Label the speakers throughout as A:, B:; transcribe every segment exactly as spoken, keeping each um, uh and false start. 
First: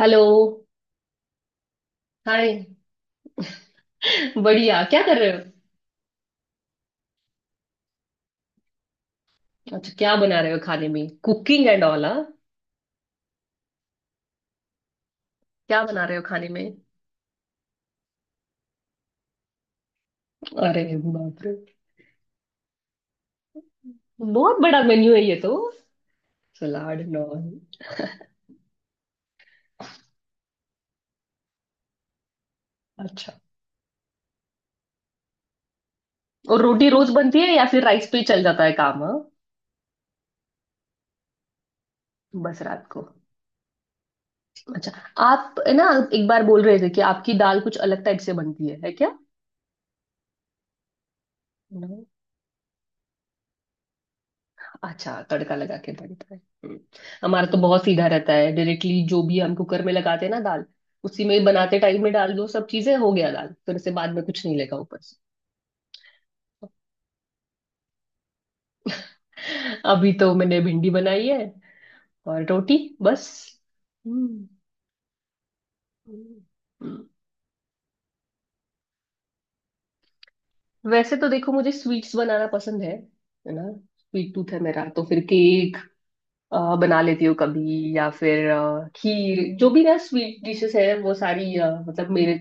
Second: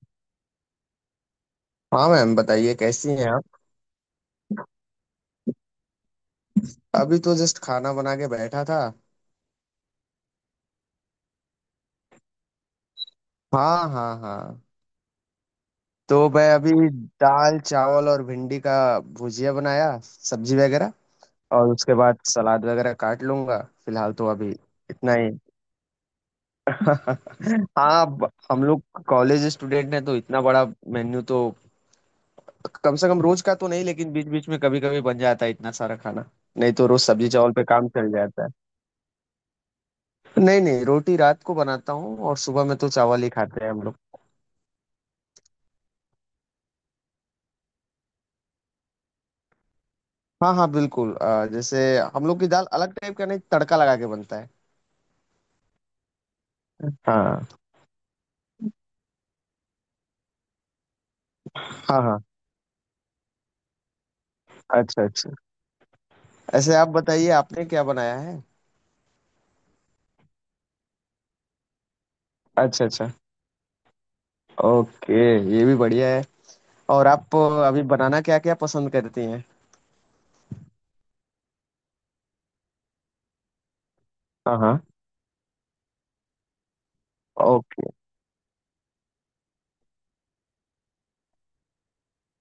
A: Hello.
B: हाँ ma'am,
A: hi.
B: बताइए कैसी हैं आप।
A: बढ़िया, क्या कर रहे हो?
B: अभी तो जस्ट खाना बना के बैठा था।
A: अच्छा, क्या बना रहे हो खाने में? कुकिंग एंड ऑल, हाँ?
B: हाँ हाँ हाँ।
A: क्या बना रहे हो
B: तो
A: खाने
B: मैं
A: में?
B: अभी दाल चावल और भिंडी का भुजिया बनाया, सब्जी
A: अरे
B: वगैरह,
A: बाप रे,
B: और उसके बाद सलाद वगैरह काट लूंगा। फिलहाल तो अभी
A: बहुत बड़ा
B: इतना
A: मेन्यू है
B: ही।
A: ये तो। सलाद, नॉन।
B: हाँ, ब- हम लोग कॉलेज स्टूडेंट हैं, तो इतना बड़ा मेन्यू तो कम से कम
A: अच्छा।
B: रोज का तो नहीं, लेकिन बीच बीच में कभी कभी बन जाता है इतना सारा खाना।
A: और
B: नहीं, तो
A: रोटी
B: रोज
A: रोज
B: सब्जी
A: बनती
B: चावल
A: है या
B: पे
A: फिर
B: काम
A: राइस
B: चल
A: पे ही चल
B: जाता है।
A: जाता है काम? हाँ,
B: नहीं नहीं, रोटी रात को बनाता हूँ, और
A: बस
B: सुबह में
A: रात
B: तो
A: को।
B: चावल ही खाते हैं हम लोग।
A: अच्छा। आप है ना एक बार बोल रहे थे कि आपकी दाल कुछ अलग टाइप से बनती है, है?
B: हाँ हाँ बिल्कुल। अ, जैसे
A: क्या?
B: हम लोग की दाल अलग टाइप का नहीं, तड़का लगा के बनता है।
A: अच्छा, तड़का लगा के बनता है। हम्म। हमारा
B: हाँ
A: तो बहुत सीधा रहता है, डायरेक्टली जो भी हम कुकर में लगाते हैं ना दाल, उसी में बनाते
B: हाँ
A: टाइम में
B: हाँ।
A: डाल दो सब चीजें, हो गया दाल, फिर से बाद में कुछ नहीं लगा ऊपर
B: अच्छा
A: से।
B: अच्छा। ऐसे आप बताइए, आपने क्या बनाया है।
A: अभी तो मैंने भिंडी बनाई है और रोटी,
B: अच्छा अच्छा।
A: बस। हम्म।
B: ओके, ये भी बढ़िया है।
A: हम्म,
B: और
A: हम्म।
B: आप अ, अभी बनाना क्या क्या पसंद करती हैं।
A: वैसे तो देखो, मुझे स्वीट्स बनाना पसंद है है ना? स्वीट टूथ
B: हाँ
A: है
B: हाँ।
A: मेरा, तो फिर केक अ, बना लेती हूँ
B: ओके।
A: कभी, या फिर अ, खीर, जो भी ना स्वीट डिशेस है वो सारी, अ, मतलब मेरे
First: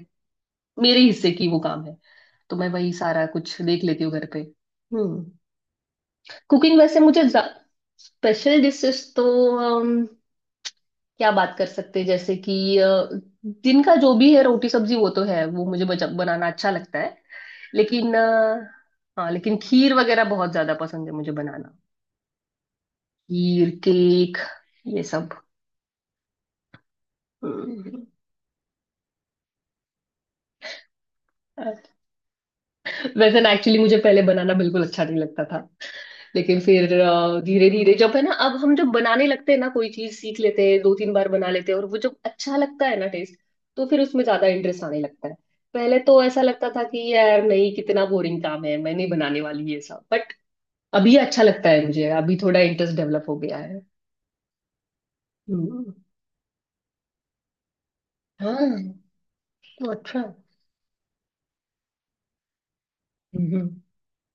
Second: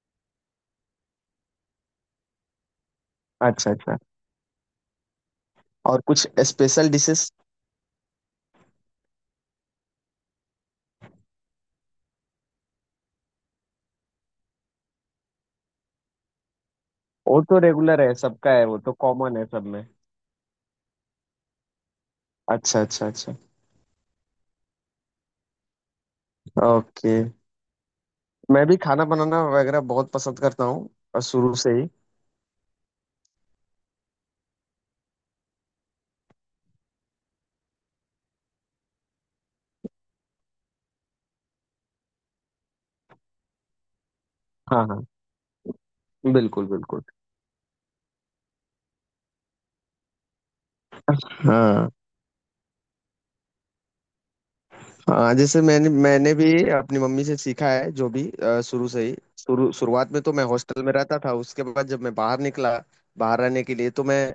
A: मेरे हिस्से की वो काम है, तो मैं वही सारा कुछ
B: अच्छा
A: देख
B: अच्छा।
A: लेती हूँ घर पे। हम्म।
B: और कुछ
A: कुकिंग
B: स्पेशल
A: वैसे मुझे
B: डिशेस।
A: स्पेशल डिशेस तो, अम, क्या बात कर सकते हैं, जैसे कि अ, दिन का जो भी है रोटी सब्जी वो तो है, वो मुझे बच- बनाना अच्छा लगता है,
B: वो तो रेगुलर
A: लेकिन
B: है, सबका है, वो तो
A: अ, हाँ,
B: कॉमन है
A: लेकिन
B: सब में।
A: खीर वगैरह बहुत ज्यादा पसंद है मुझे बनाना।
B: अच्छा अच्छा अच्छा।
A: खीर, केक, ये सब।
B: ओके।
A: हम्म।
B: मैं भी खाना बनाना वगैरह बहुत पसंद करता हूँ, और शुरू से ही।
A: वैसे ना, एक्चुअली मुझे पहले बनाना बिल्कुल अच्छा नहीं लगता था, लेकिन फिर धीरे धीरे जब है ना, अब हम जब बनाने लगते हैं ना कोई चीज, सीख लेते हैं, दो तीन बार बना लेते हैं और वो जब अच्छा लगता है ना टेस्ट, तो फिर उसमें ज्यादा इंटरेस्ट
B: हाँ
A: आने
B: हाँ।
A: लगता है। पहले तो ऐसा
B: बिल्कुल
A: लगता था
B: बिल्कुल।
A: कि यार नहीं, कितना बोरिंग काम है, मैं नहीं बनाने वाली ये सब, बट अभी अच्छा लगता है
B: हाँ
A: मुझे, अभी थोड़ा इंटरेस्ट डेवलप हो गया है।
B: हाँ, जैसे मैंने
A: हम्म,
B: मैंने भी अपनी मम्मी से सीखा है जो भी। अ,
A: हाँ,
B: शुरू से ही, शुरू
A: तो
B: शुरुआत में
A: अच्छा।
B: तो मैं हॉस्टल में रहता था। उसके बाद जब मैं बाहर निकला, बाहर रहने
A: हम्म।
B: के लिए, तो मैं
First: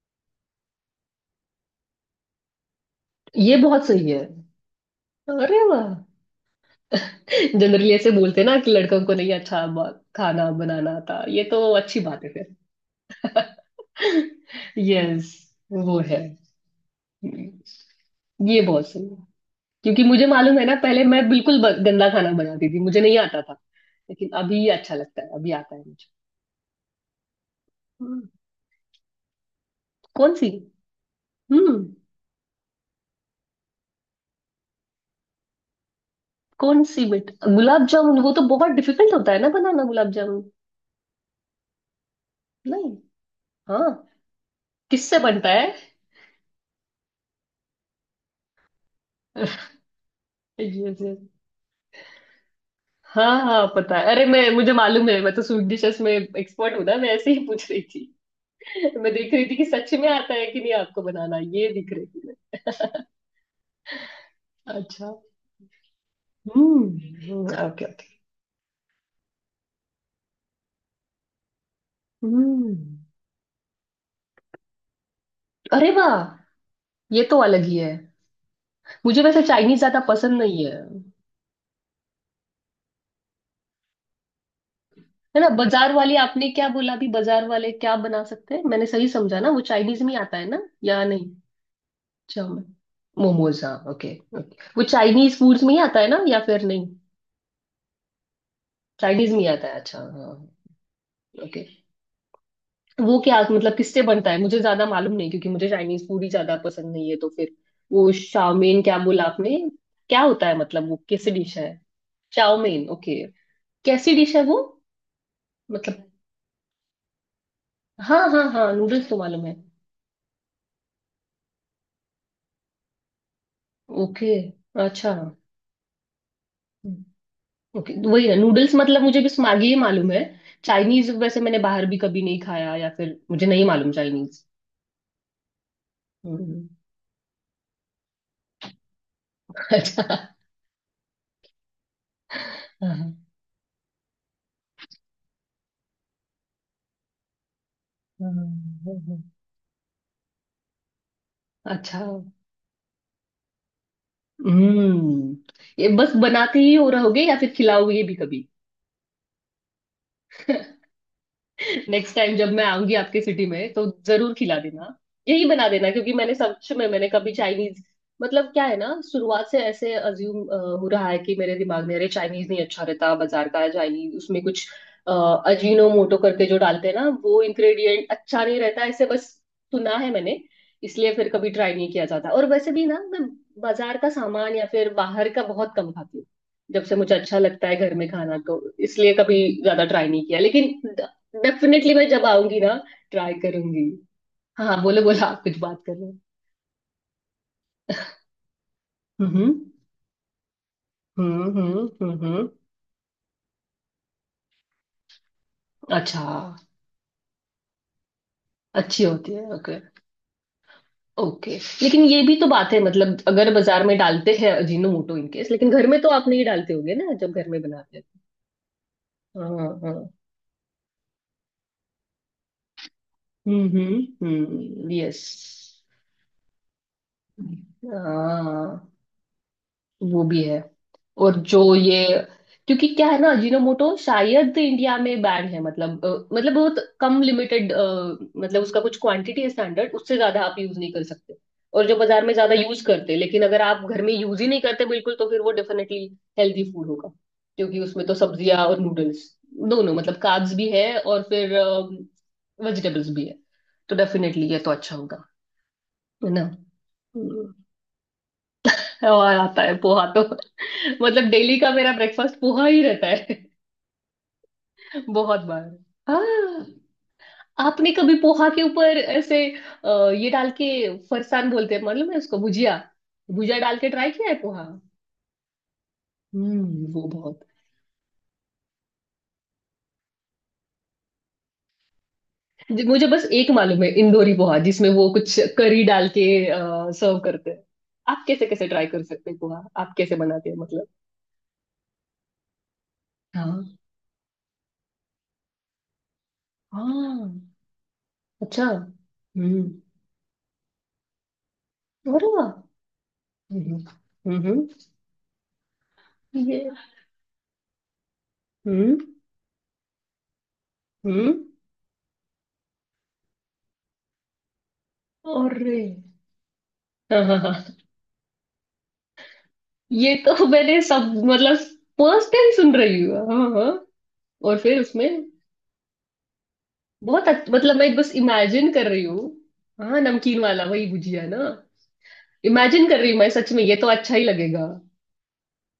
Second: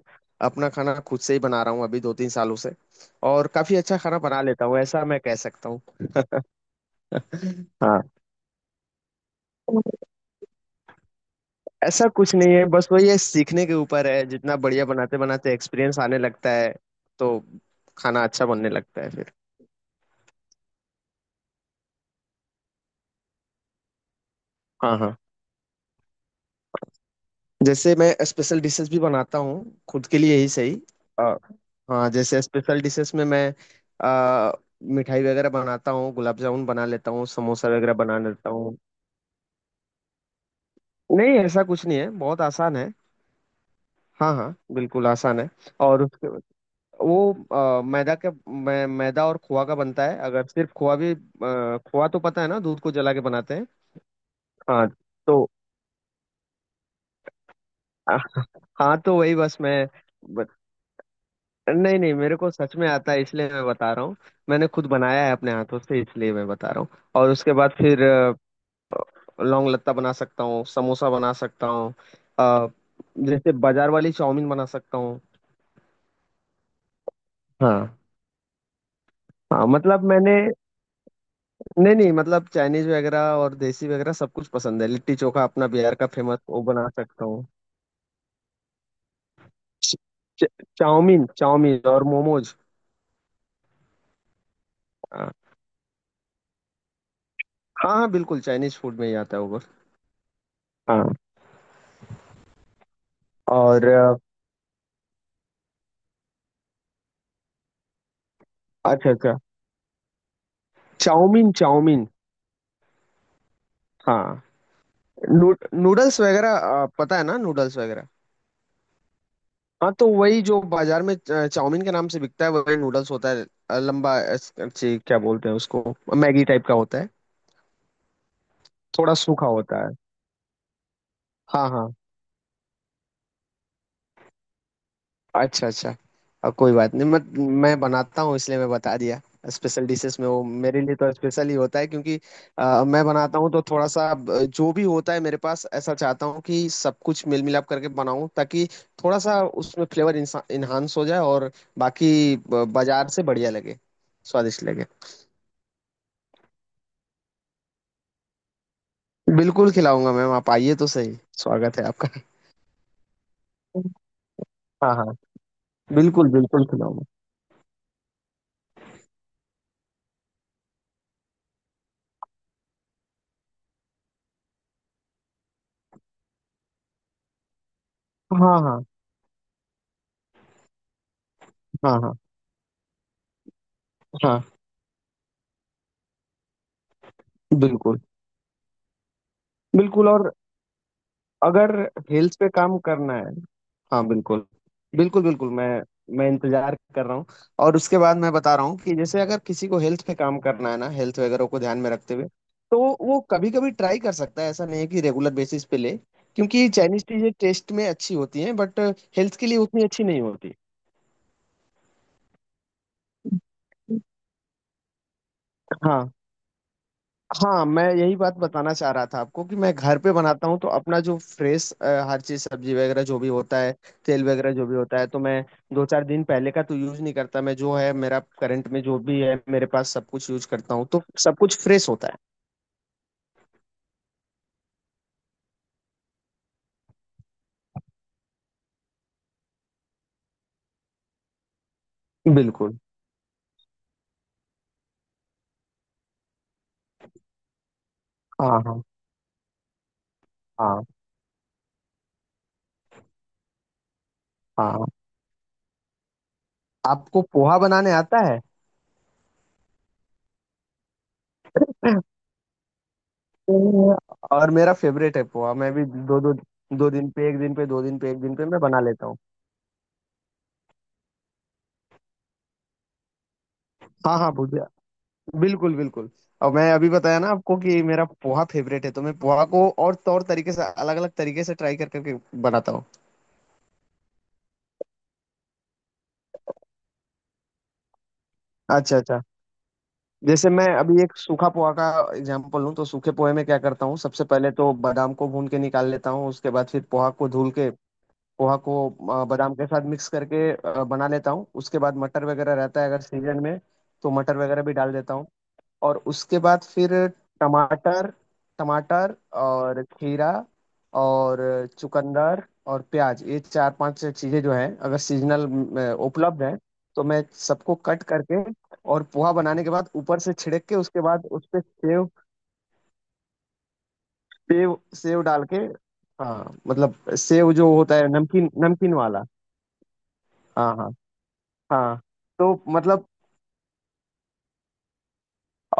B: अपना खाना खुद से ही बना रहा हूँ अभी दो तीन सालों से, और
A: ये
B: काफी
A: बहुत
B: अच्छा
A: सही
B: खाना
A: है।
B: बना लेता हूँ, ऐसा मैं कह
A: अरे
B: सकता हूँ।
A: वाह, जनरली
B: हाँ,
A: ऐसे बोलते हैं ना कि लड़कों को नहीं अच्छा ब- खाना बनाना आता, ये तो अच्छी
B: ऐसा
A: बात है।
B: कुछ नहीं है, बस वही है, सीखने के ऊपर है। जितना बढ़िया बनाते
A: यस,
B: बनाते
A: वो
B: एक्सपीरियंस
A: है।
B: आने लगता है, तो खाना अच्छा
A: हम्म, ये
B: बनने
A: बहुत
B: लगता
A: सही
B: है
A: है,
B: फिर।
A: क्योंकि मुझे मालूम है ना, पहले मैं बिल्कुल ब- गंदा खाना बनाती थी, मुझे नहीं आता था, लेकिन अभी अच्छा
B: हाँ हाँ,
A: लगता है, अभी आता है मुझे।
B: जैसे मैं
A: हम्म,
B: स्पेशल डिशेस भी बनाता हूँ, खुद के
A: कौन
B: लिए ही
A: सी?
B: सही। अ,
A: हम्म।
B: हाँ, जैसे स्पेशल डिशेस में मैं अ, मिठाई वगैरह बनाता हूँ, गुलाब जामुन
A: कौन
B: बना
A: सी
B: लेता हूँ,
A: बेट,
B: समोसा
A: गुलाब
B: वगैरह बना
A: जामुन वो तो
B: लेता
A: बहुत
B: हूँ।
A: डिफिकल्ट होता है ना बनाना, गुलाब जामुन?
B: नहीं, ऐसा कुछ नहीं है, बहुत आसान है।
A: नहीं, हाँ,
B: हाँ हाँ बिल्कुल
A: किससे
B: आसान है।
A: बनता है?
B: और उसके वो अ, मैदा का मै, मैदा और खोआ का बनता है। अगर सिर्फ खोआ
A: यस, यस।
B: भी, अ, खोआ तो पता है ना, दूध को जला के
A: हाँ
B: बनाते
A: हाँ
B: हैं।
A: पता है, अरे मैं, मुझे
B: हाँ।
A: मालूम है, मैं तो
B: तो
A: स्वीट डिशेस में एक्सपर्ट हूँ ना, मैं ऐसे ही पूछ रही थी।
B: हाँ
A: मैं
B: तो
A: देख
B: वही
A: रही थी
B: बस
A: कि
B: मैं
A: सच में आता है कि नहीं आपको बनाना, ये दिख
B: नहीं
A: रही
B: नहीं,
A: थी।
B: मेरे को सच में आता है, इसलिए मैं बता रहा हूँ। मैंने खुद
A: अच्छा।
B: बनाया है अपने हाथों से, इसलिए मैं बता रहा हूँ। और
A: हम्म,
B: उसके बाद
A: ओके
B: फिर
A: ओके।
B: अ, लौंग लत्ता बना सकता हूँ, समोसा बना सकता हूँ। अ,
A: हम्म।
B: जैसे बाजार वाली चाउमीन बना सकता हूँ।
A: अरे वाह, ये तो अलग ही है।
B: हाँ,
A: मुझे वैसे
B: हाँ
A: चाइनीज ज्यादा
B: मतलब मैंने
A: पसंद नहीं है।
B: नहीं नहीं, मतलब चाइनीज वगैरह और देसी वगैरह सब कुछ पसंद है। लिट्टी
A: है
B: चोखा,
A: ना,
B: अपना
A: बाजार
B: बिहार का
A: वाले,
B: फेमस,
A: आपने
B: वो
A: क्या
B: बना
A: बोला अभी,
B: सकता
A: बाजार
B: हूँ।
A: वाले क्या बना सकते हैं? मैंने सही समझा ना, वो चाइनीज में ही आता है
B: च-
A: ना या
B: चाउमीन
A: नहीं?
B: चाउमीन और मोमोज।
A: चाउमीन, मोमोज, हाँ, ओके। ओके, वो चाइनीज
B: हाँ।
A: फूड्स में ही आता है ना या फिर नहीं?
B: हाँ हाँ, बिल्कुल चाइनीज फूड में ही
A: चाइनीज
B: आता
A: में
B: है
A: ही
B: वो
A: आता
B: बस।
A: है, अच्छा, हाँ,
B: हाँ।
A: ओके। वो क्या मतलब
B: और
A: किससे
B: अ,
A: बनता है, मुझे ज्यादा मालूम नहीं क्योंकि मुझे चाइनीज फूड ही ज्यादा पसंद नहीं है, तो फिर वो शाओमेन क्या
B: अच्छा
A: बोला
B: अच्छा।
A: आपने? क्या होता है, मतलब वो कैसी
B: चाउमीन
A: डिश है?
B: Chowmein
A: chowmein, okay. कैसी डिश
B: हाँ।
A: है वो?
B: नू,
A: मतलब,
B: नूडल्स वगैरह। आ, पता है ना, नूडल्स वगैरह।
A: हाँ हाँ हाँ, नूडल्स तो मालूम है।
B: हाँ, तो वही जो बाजार में च- चाउमीन के नाम से बिकता है, वही नूडल्स होता है। आ, लंबा,
A: ओके।
B: अच्छी,
A: अच्छा।
B: क्या बोलते हैं उसको, मैगी टाइप का होता है,
A: ओके, वही है नूडल्स, मतलब
B: थोड़ा
A: मुझे बस
B: सूखा
A: मैगी ही
B: होता है।
A: मालूम है। चाइनीज वैसे मैंने
B: हाँ
A: बाहर
B: हाँ।
A: भी कभी नहीं खाया, या फिर मुझे नहीं मालूम चाइनीज।
B: अच्छा अच्छा। अब
A: हम्म,
B: कोई बात नहीं, मैं मैं बनाता हूँ, इसलिए मैं बता दिया। स्पेशल डिशेस में
A: अच्छा।
B: वो मेरे लिए तो स्पेशल ही होता है, क्योंकि अ,
A: हाँ,
B: मैं
A: हाँ,
B: बनाता हूँ तो थोड़ा सा अ, जो भी होता है मेरे पास, ऐसा चाहता हूँ कि सब कुछ मिल मिलाप करके
A: हाँ,
B: बनाऊँ, ताकि थोड़ा
A: हाँ,
B: सा उसमें फ्लेवर इन्हांस हो जाए, और
A: अच्छा।
B: बाकी ब- बाजार से बढ़िया लगे, स्वादिष्ट लगे।
A: हम्म। ये बस बनाते ही हो रहोगे या फिर खिलाओगे भी कभी?
B: बिल्कुल खिलाऊंगा मैम, आप आइए तो सही, स्वागत है आपका।
A: नेक्स्ट टाइम जब मैं आऊंगी आपके सिटी में तो जरूर खिला देना,
B: हाँ हाँ।
A: यही बना देना, क्योंकि
B: बिल्कुल
A: मैंने
B: बिल्कुल
A: सच में,
B: खिलाऊंगा।
A: मैंने कभी चाइनीज, मतलब क्या है ना, शुरुआत से ऐसे अज्यूम हो रहा है कि मेरे दिमाग में, अरे चाइनीज नहीं अच्छा रहता, बाजार का चाइनीज उसमें कुछ अ, अजीनोमोटो करके जो डालते हैं ना वो इंग्रेडिएंट अच्छा नहीं
B: हाँ हाँ
A: रहता, ऐसे बस सुना है मैंने, इसलिए फिर कभी ट्राई नहीं
B: हाँ
A: किया
B: हाँ
A: जाता, और वैसे भी ना मैं बाजार का
B: हाँ।
A: सामान या फिर बाहर का बहुत कम खाती हूँ, जब से मुझे अच्छा लगता है घर
B: बिल्कुल
A: में खाना, तो इसलिए कभी ज्यादा ट्राई
B: बिल्कुल।
A: नहीं
B: और
A: किया, लेकिन
B: अगर
A: डेफिनेटली मैं जब
B: हिल्स पे
A: आऊंगी ना,
B: काम करना है।
A: ट्राई करूंगी।
B: हाँ बिल्कुल।
A: हाँ हाँ, बोलो
B: बिल्कुल
A: बोलो, आप
B: बिल्कुल,
A: कुछ
B: मैं
A: बात कर रहे हो।
B: मैं इंतजार कर रहा हूँ। और उसके बाद मैं बता रहा हूँ कि जैसे अगर
A: हम्म।
B: किसी को हेल्थ पे काम करना है ना, हेल्थ
A: हम्म
B: वगैरह को ध्यान
A: हम्म
B: में रखते हुए,
A: हम्म
B: तो वो कभी कभी ट्राई कर सकता है। ऐसा नहीं है कि रेगुलर बेसिस पे ले,
A: अच्छा।
B: क्योंकि चाइनीज चीजें टेस्ट में अच्छी होती हैं, बट
A: अच्छी होती
B: हेल्थ
A: है,
B: के लिए
A: ओके।
B: उतनी अच्छी नहीं होती।
A: ओके, लेकिन ये भी तो बात है, मतलब अगर बाजार में डालते हैं अजीनोमोटो इनकेस, लेकिन घर में तो
B: हाँ
A: आप नहीं डालते होगे ना जब घर में
B: हाँ, मैं
A: बनाते हैं।
B: यही बात बताना चाह रहा था आपको, कि
A: हाँ
B: मैं घर
A: हाँ।
B: पे बनाता हूँ तो अपना जो फ्रेश, हर चीज सब्जी वगैरह जो भी होता
A: हम्म
B: है,
A: हम्म
B: तेल वगैरह जो भी
A: हम्म
B: होता है, तो
A: यस।
B: मैं दो चार दिन पहले का तो यूज नहीं करता। मैं जो है मेरा करंट में, जो
A: हाँ,
B: भी है मेरे पास, सब
A: वो
B: कुछ
A: भी
B: यूज
A: है।
B: करता हूँ, तो
A: और
B: सब
A: जो
B: कुछ फ्रेश
A: ये,
B: होता
A: क्योंकि क्या है ना अजीनोमोटो शायद इंडिया में बैन है, मतलब अ, मतलब बहुत कम लिमिटेड, मतलब उसका कुछ क्वांटिटी है स्टैंडर्ड, उससे ज्यादा आप यूज नहीं कर सकते, और जो बाजार में
B: है।
A: ज्यादा
B: बिल्कुल।
A: यूज करते हैं, लेकिन अगर आप घर में यूज ही नहीं करते बिल्कुल, तो फिर वो डेफिनेटली हेल्दी फूड होगा, क्योंकि उसमें तो सब्जियां
B: हाँ
A: और
B: हाँ
A: नूडल्स दोनों, मतलब कार्ब्स भी
B: हाँ
A: है और फिर वेजिटेबल्स भी है, तो डेफिनेटली ये तो
B: हाँ।
A: अच्छा होगा, है ना?
B: आपको
A: हम्म।
B: पोहा बनाने आता है।
A: और आता है पोहा तो, मतलब डेली का मेरा ब्रेकफास्ट पोहा ही रहता है।
B: पोहा- और मेरा फेवरेट है
A: बहुत
B: पोहा।
A: बार,
B: मैं भी दो दो
A: हाँ।
B: दो दिन पे एक दिन पे, दो
A: आपने
B: दिन पे
A: कभी
B: एक दिन पे
A: पोहा
B: मैं
A: के
B: बना
A: ऊपर
B: लेता हूँ।
A: ऐसे अ, ये डाल के, फरसान बोलते हैं मालूम है उसको, भुजिया, भुजिया डाल के ट्राई
B: हाँ
A: किया
B: हाँ
A: है पोहा?
B: भुजिया, बिल्कुल बिल्कुल। और मैं
A: हम्म,
B: अभी
A: वो
B: बताया ना
A: बहुत,
B: आपको, कि मेरा पोहा फेवरेट है, तो मैं पोहा को और तौर तरीके से, अलग अलग तरीके से ट्राई कर करके बनाता
A: जी,
B: हूँ।
A: मुझे बस एक मालूम है इंदौरी पोहा, जिसमें वो कुछ करी डाल के सर्व करते हैं। आप कैसे कैसे ट्राई
B: अच्छा
A: कर
B: अच्छा,
A: सकते हैं पोहा, आप कैसे बनाते
B: जैसे
A: हैं,
B: मैं
A: मतलब?
B: अभी एक सूखा पोहा का एग्जांपल लूँ, तो सूखे पोहे में
A: हाँ।
B: क्या करता हूँ, सबसे पहले तो बादाम को भून के निकाल लेता हूँ। उसके बाद फिर पोहा को
A: हाँ।
B: धुल के, पोहा
A: अच्छा।
B: को अ, बादाम
A: हम्म।
B: के साथ मिक्स करके अ, बना लेता हूँ। उसके बाद मटर
A: अरे वाह।
B: वगैरह रहता है अगर सीजन में,
A: हम्म।
B: तो मटर
A: हम्म
B: वगैरह
A: हम्म,
B: भी डाल देता हूँ। और उसके बाद
A: ये।
B: फिर टमाटर
A: हम्म।
B: टमाटर और खीरा
A: हम्म।
B: और चुकंदर और प्याज, ये चार पांच चीजें जो हैं, अगर सीजनल
A: अरे।
B: उपलब्ध हैं, तो
A: हाँ
B: मैं
A: हाँ हाँ,
B: सबको कट करके और पोहा बनाने के बाद
A: ये
B: ऊपर से
A: तो
B: छिड़क के,
A: मैंने
B: उसके
A: सब
B: बाद उस
A: मतलब
B: पे सेव,
A: फर्स्ट टाइम सुन रही हूँ। हाँ हाँ हाँ। और
B: सेव
A: फिर उसमें
B: सेव डाल के। हाँ मतलब
A: बहुत अच्छ-
B: सेव जो
A: मतलब मैं
B: होता है,
A: बस
B: नमकीन,
A: इमेजिन कर
B: नमकीन
A: रही
B: वाला।
A: हूँ। हाँ, नमकीन वाला
B: हाँ
A: वही
B: हाँ।
A: भुजिया ना?
B: हाँ तो
A: इमेजिन कर
B: मतलब,
A: रही हूँ मैं सच में, ये तो अच्छा ही लगेगा।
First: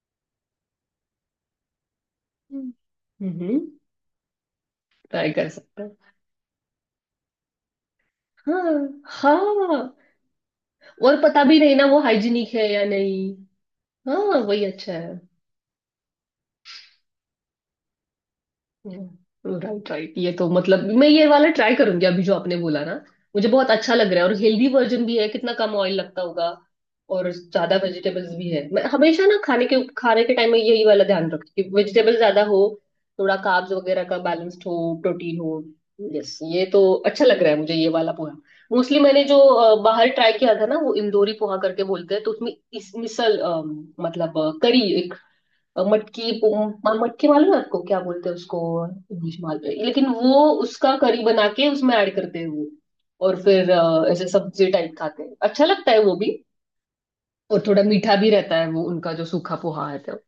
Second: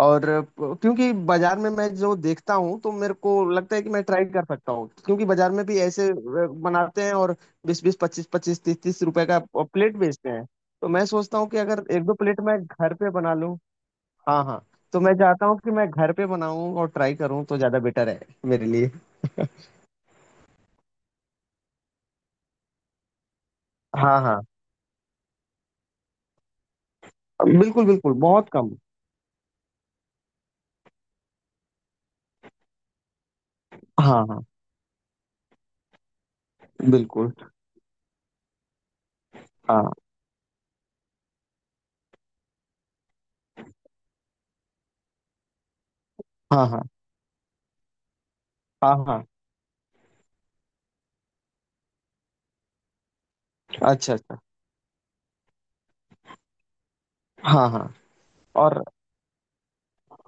B: और प- क्योंकि बाजार में मैं जो देखता
A: हम्म।
B: हूँ, तो मेरे को
A: हम्म
B: लगता है कि मैं ट्राई कर सकता हूँ, क्योंकि
A: ट्राई कर
B: बाजार में भी
A: सकते हैं।
B: ऐसे अ, बनाते हैं और बीस बीस, पच्चीस पच्चीस, तीस
A: हाँ
B: तीस रुपए का
A: हाँ,
B: प्लेट बेचते हैं। तो मैं
A: और
B: सोचता
A: पता
B: हूँ कि
A: भी नहीं ना
B: अगर
A: वो
B: एक दो प्लेट
A: हाइजीनिक
B: मैं
A: है या
B: घर पे
A: नहीं।
B: बना लूँ।
A: हाँ,
B: हाँ
A: वही
B: हाँ,
A: अच्छा
B: तो मैं
A: है।
B: चाहता हूँ कि मैं घर पे बनाऊँ और ट्राई करूँ, तो ज्यादा बेटर है मेरे लिए।
A: राइट राइट, ये तो मतलब मैं ये वाला ट्राई करूंगी अभी जो आपने बोला ना, मुझे बहुत अच्छा लग
B: हाँ
A: रहा है, और
B: हाँ
A: हेल्दी वर्जन भी है, कितना कम ऑयल लगता होगा और ज्यादा
B: बिल्कुल बिल्कुल,
A: वेजिटेबल्स भी
B: बहुत
A: है।
B: कम।
A: मैं हमेशा ना खाने के खाने के टाइम में यही वाला ध्यान रखती हूँ कि वेजिटेबल ज्यादा हो, थोड़ा कार्ब्स वगैरह का
B: हाँ हाँ
A: बैलेंस्ड हो, प्रोटीन हो। यस, ये तो अच्छा
B: बिल्कुल।
A: लग रहा है मुझे ये वाला पोहा। मोस्टली मैंने जो अ,
B: हाँ
A: बाहर ट्राई किया था ना वो इंदौरी पोहा करके बोलते हैं, तो उसमें इस मिसल अम, मतलब करी, अ, मटकी पो-
B: हाँ हाँ
A: म- मटकी मालूम है आपको, क्या बोलते हैं उसको
B: हाँ हाँ।
A: इंग्लिश मालूम है, लेकिन वो उसका करी बना के उसमें ऐड करते हैं वो, और फिर अ,
B: अच्छा
A: ऐसे
B: अच्छा।
A: सब्जी टाइप खाते हैं, अच्छा लगता है वो भी, और
B: हाँ
A: थोड़ा
B: हाँ।
A: मीठा भी रहता है वो
B: और
A: उनका जो सूखा पोहा है तो।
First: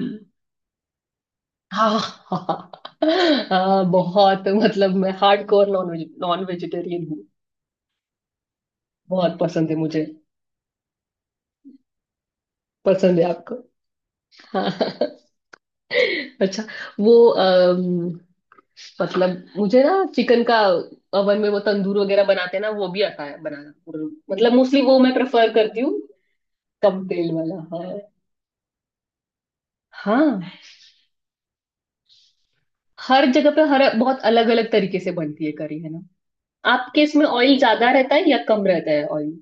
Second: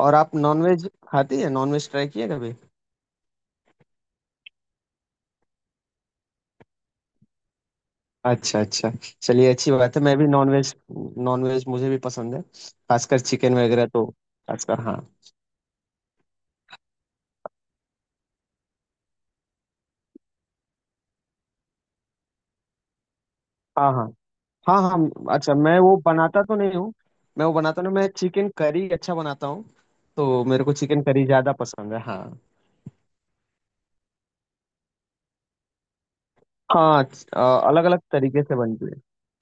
B: और आप नॉनवेज खाती है नॉनवेज
A: हाँ
B: ट्राई किए
A: हाँ,
B: कभी।
A: हाँ, बहुत, मतलब मैं hardcore non veg, non vegetarian हूँ,
B: अच्छा अच्छा,
A: बहुत
B: चलिए
A: पसंद
B: अच्छी
A: है
B: बात है,
A: मुझे।
B: मैं भी नॉनवेज, नॉनवेज मुझे भी पसंद है,
A: पसंद
B: खासकर
A: है आपको?
B: चिकन वगैरह तो, खासकर हाँ।
A: हाँ। अच्छा। वो, मतलब मुझे ना चिकन का ओवन में वो तंदूर वगैरह बनाते हैं ना, वो भी आता है बनाना,
B: हाँ
A: और
B: हाँ
A: मतलब मोस्टली
B: हाँ
A: वो मैं
B: हाँ,
A: प्रेफर
B: अच्छा मैं
A: करती
B: वो
A: हूँ,
B: बनाता तो नहीं हूँ।
A: कम तेल
B: मैं वो
A: वाला।
B: बनाता नहीं,
A: हाँ।
B: मैं चिकन करी अच्छा बनाता हूँ, तो
A: हाँ,
B: मेरे को चिकन करी ज़्यादा पसंद है। हाँ
A: हर जगह पे, हर बहुत अलग अलग तरीके से बनती है करी, है ना? आपके
B: हाँ,
A: इसमें ऑयल
B: अलग
A: ज्यादा
B: अलग
A: रहता है या
B: तरीके से
A: कम
B: बनती
A: रहता
B: है।
A: है ऑयल?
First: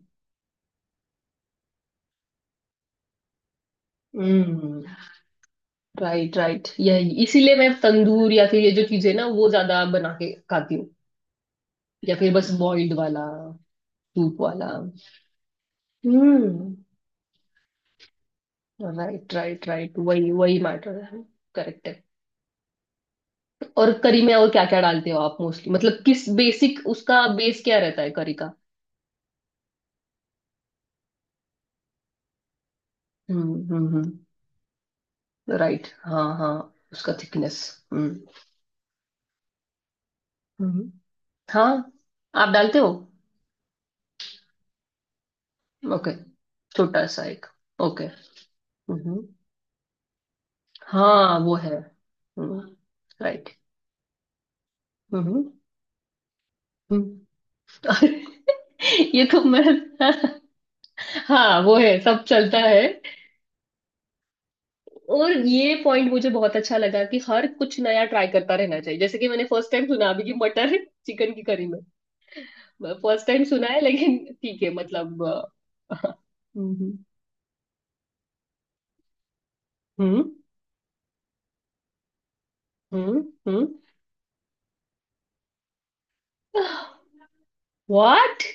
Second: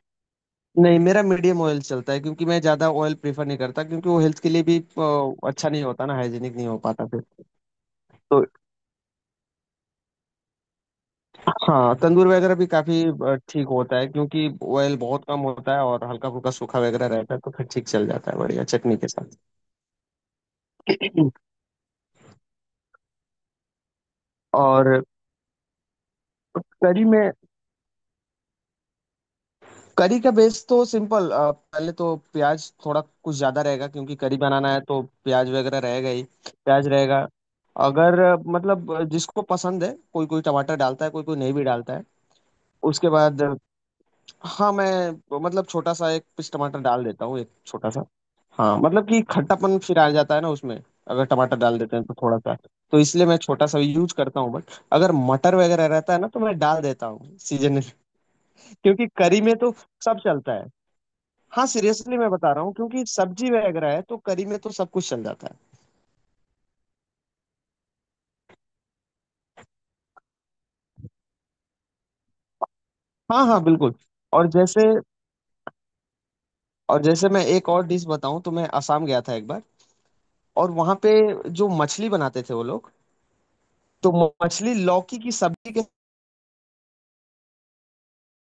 B: नहीं, मेरा मीडियम ऑयल चलता है, क्योंकि मैं ज़्यादा ऑयल प्रेफर नहीं करता, क्योंकि वो हेल्थ के लिए भी
A: हम्म।
B: अ, अच्छा नहीं होता ना,
A: राइट
B: हाइजीनिक नहीं
A: राइट,
B: हो पाता
A: यही
B: फिर।
A: इसीलिए मैं तंदूर
B: तो
A: या फिर ये जो चीजें ना वो ज्यादा बना के खाती हूँ,
B: हाँ,
A: या
B: तंदूर
A: फिर बस
B: वगैरह भी
A: बॉइल्ड
B: काफी
A: वाला,
B: अ, ठीक होता है,
A: सूप
B: क्योंकि
A: वाला।
B: ऑयल बहुत कम होता है, और हल्का फुल्का
A: हम्म।
B: सूखा वगैरह रहता है, तो फिर ठीक चल जाता है बढ़िया चटनी के
A: राइट
B: साथ।
A: राइट राइट, वही वही मैटर है। करेक्ट है। और करी में और क्या क्या
B: और
A: डालते हो आप मोस्टली, मतलब किस बेसिक,
B: करी
A: उसका
B: में,
A: बेस क्या रहता है करी का?
B: करी का बेस तो सिंपल, अ, पहले तो प्याज थोड़ा कुछ
A: हम्म
B: ज्यादा
A: हम्म
B: रहेगा,
A: हम्म
B: क्योंकि करी बनाना है तो प्याज वगैरह
A: राइट,
B: रहेगा ही।
A: हाँ हाँ।
B: प्याज
A: उसका
B: रहेगा।
A: थिकनेस। हम्म
B: अगर अ, मतलब अ, जिसको पसंद है, कोई कोई टमाटर
A: हम्म
B: डालता है, कोई कोई नहीं भी
A: हाँ,
B: डालता है।
A: आप डालते हो?
B: उसके बाद अ, हाँ, मैं मतलब छोटा
A: ओके,
B: सा एक पीस टमाटर
A: छोटा
B: डाल
A: सा
B: देता हूँ,
A: एक,
B: एक छोटा
A: ओके।
B: सा। हाँ मतलब, कि
A: हम्म।
B: खट्टापन फिर आ जाता है ना उसमें, अगर
A: हाँ, वो
B: टमाटर
A: है।
B: डाल देते हैं, तो थोड़ा सा,
A: हम्म।
B: तो इसलिए मैं
A: राइट।
B: छोटा सा यूज करता हूँ। बट अगर
A: हम्म
B: मटर वगैरह रहता है ना, तो मैं डाल देता हूँ
A: हम्म
B: सीजन क्योंकि
A: ये
B: करी
A: तो
B: में
A: मैं।
B: तो सब चलता है।
A: हाँ,
B: हाँ
A: वो है,
B: सीरियसली
A: सब
B: मैं बता
A: चलता
B: रहा हूँ,
A: है।
B: क्योंकि सब्जी वगैरह है तो करी में तो सब कुछ चल
A: और
B: जाता
A: ये
B: है।
A: पॉइंट मुझे बहुत अच्छा लगा कि हर कुछ नया ट्राई करता रहना चाहिए, जैसे कि मैंने फर्स्ट टाइम सुना अभी कि मटर चिकन की करी में, फर्स्ट टाइम
B: हाँ हाँ
A: सुना है,
B: बिल्कुल।
A: लेकिन
B: और
A: ठीक है
B: जैसे
A: मतलब। हम्म
B: और जैसे मैं एक और डिश बताऊँ, तो मैं असम गया था एक बार,
A: हम्म
B: और वहाँ पे जो मछली बनाते थे वो लोग,
A: हम्म
B: तो मछली लौकी की सब्जी के
A: व्हाट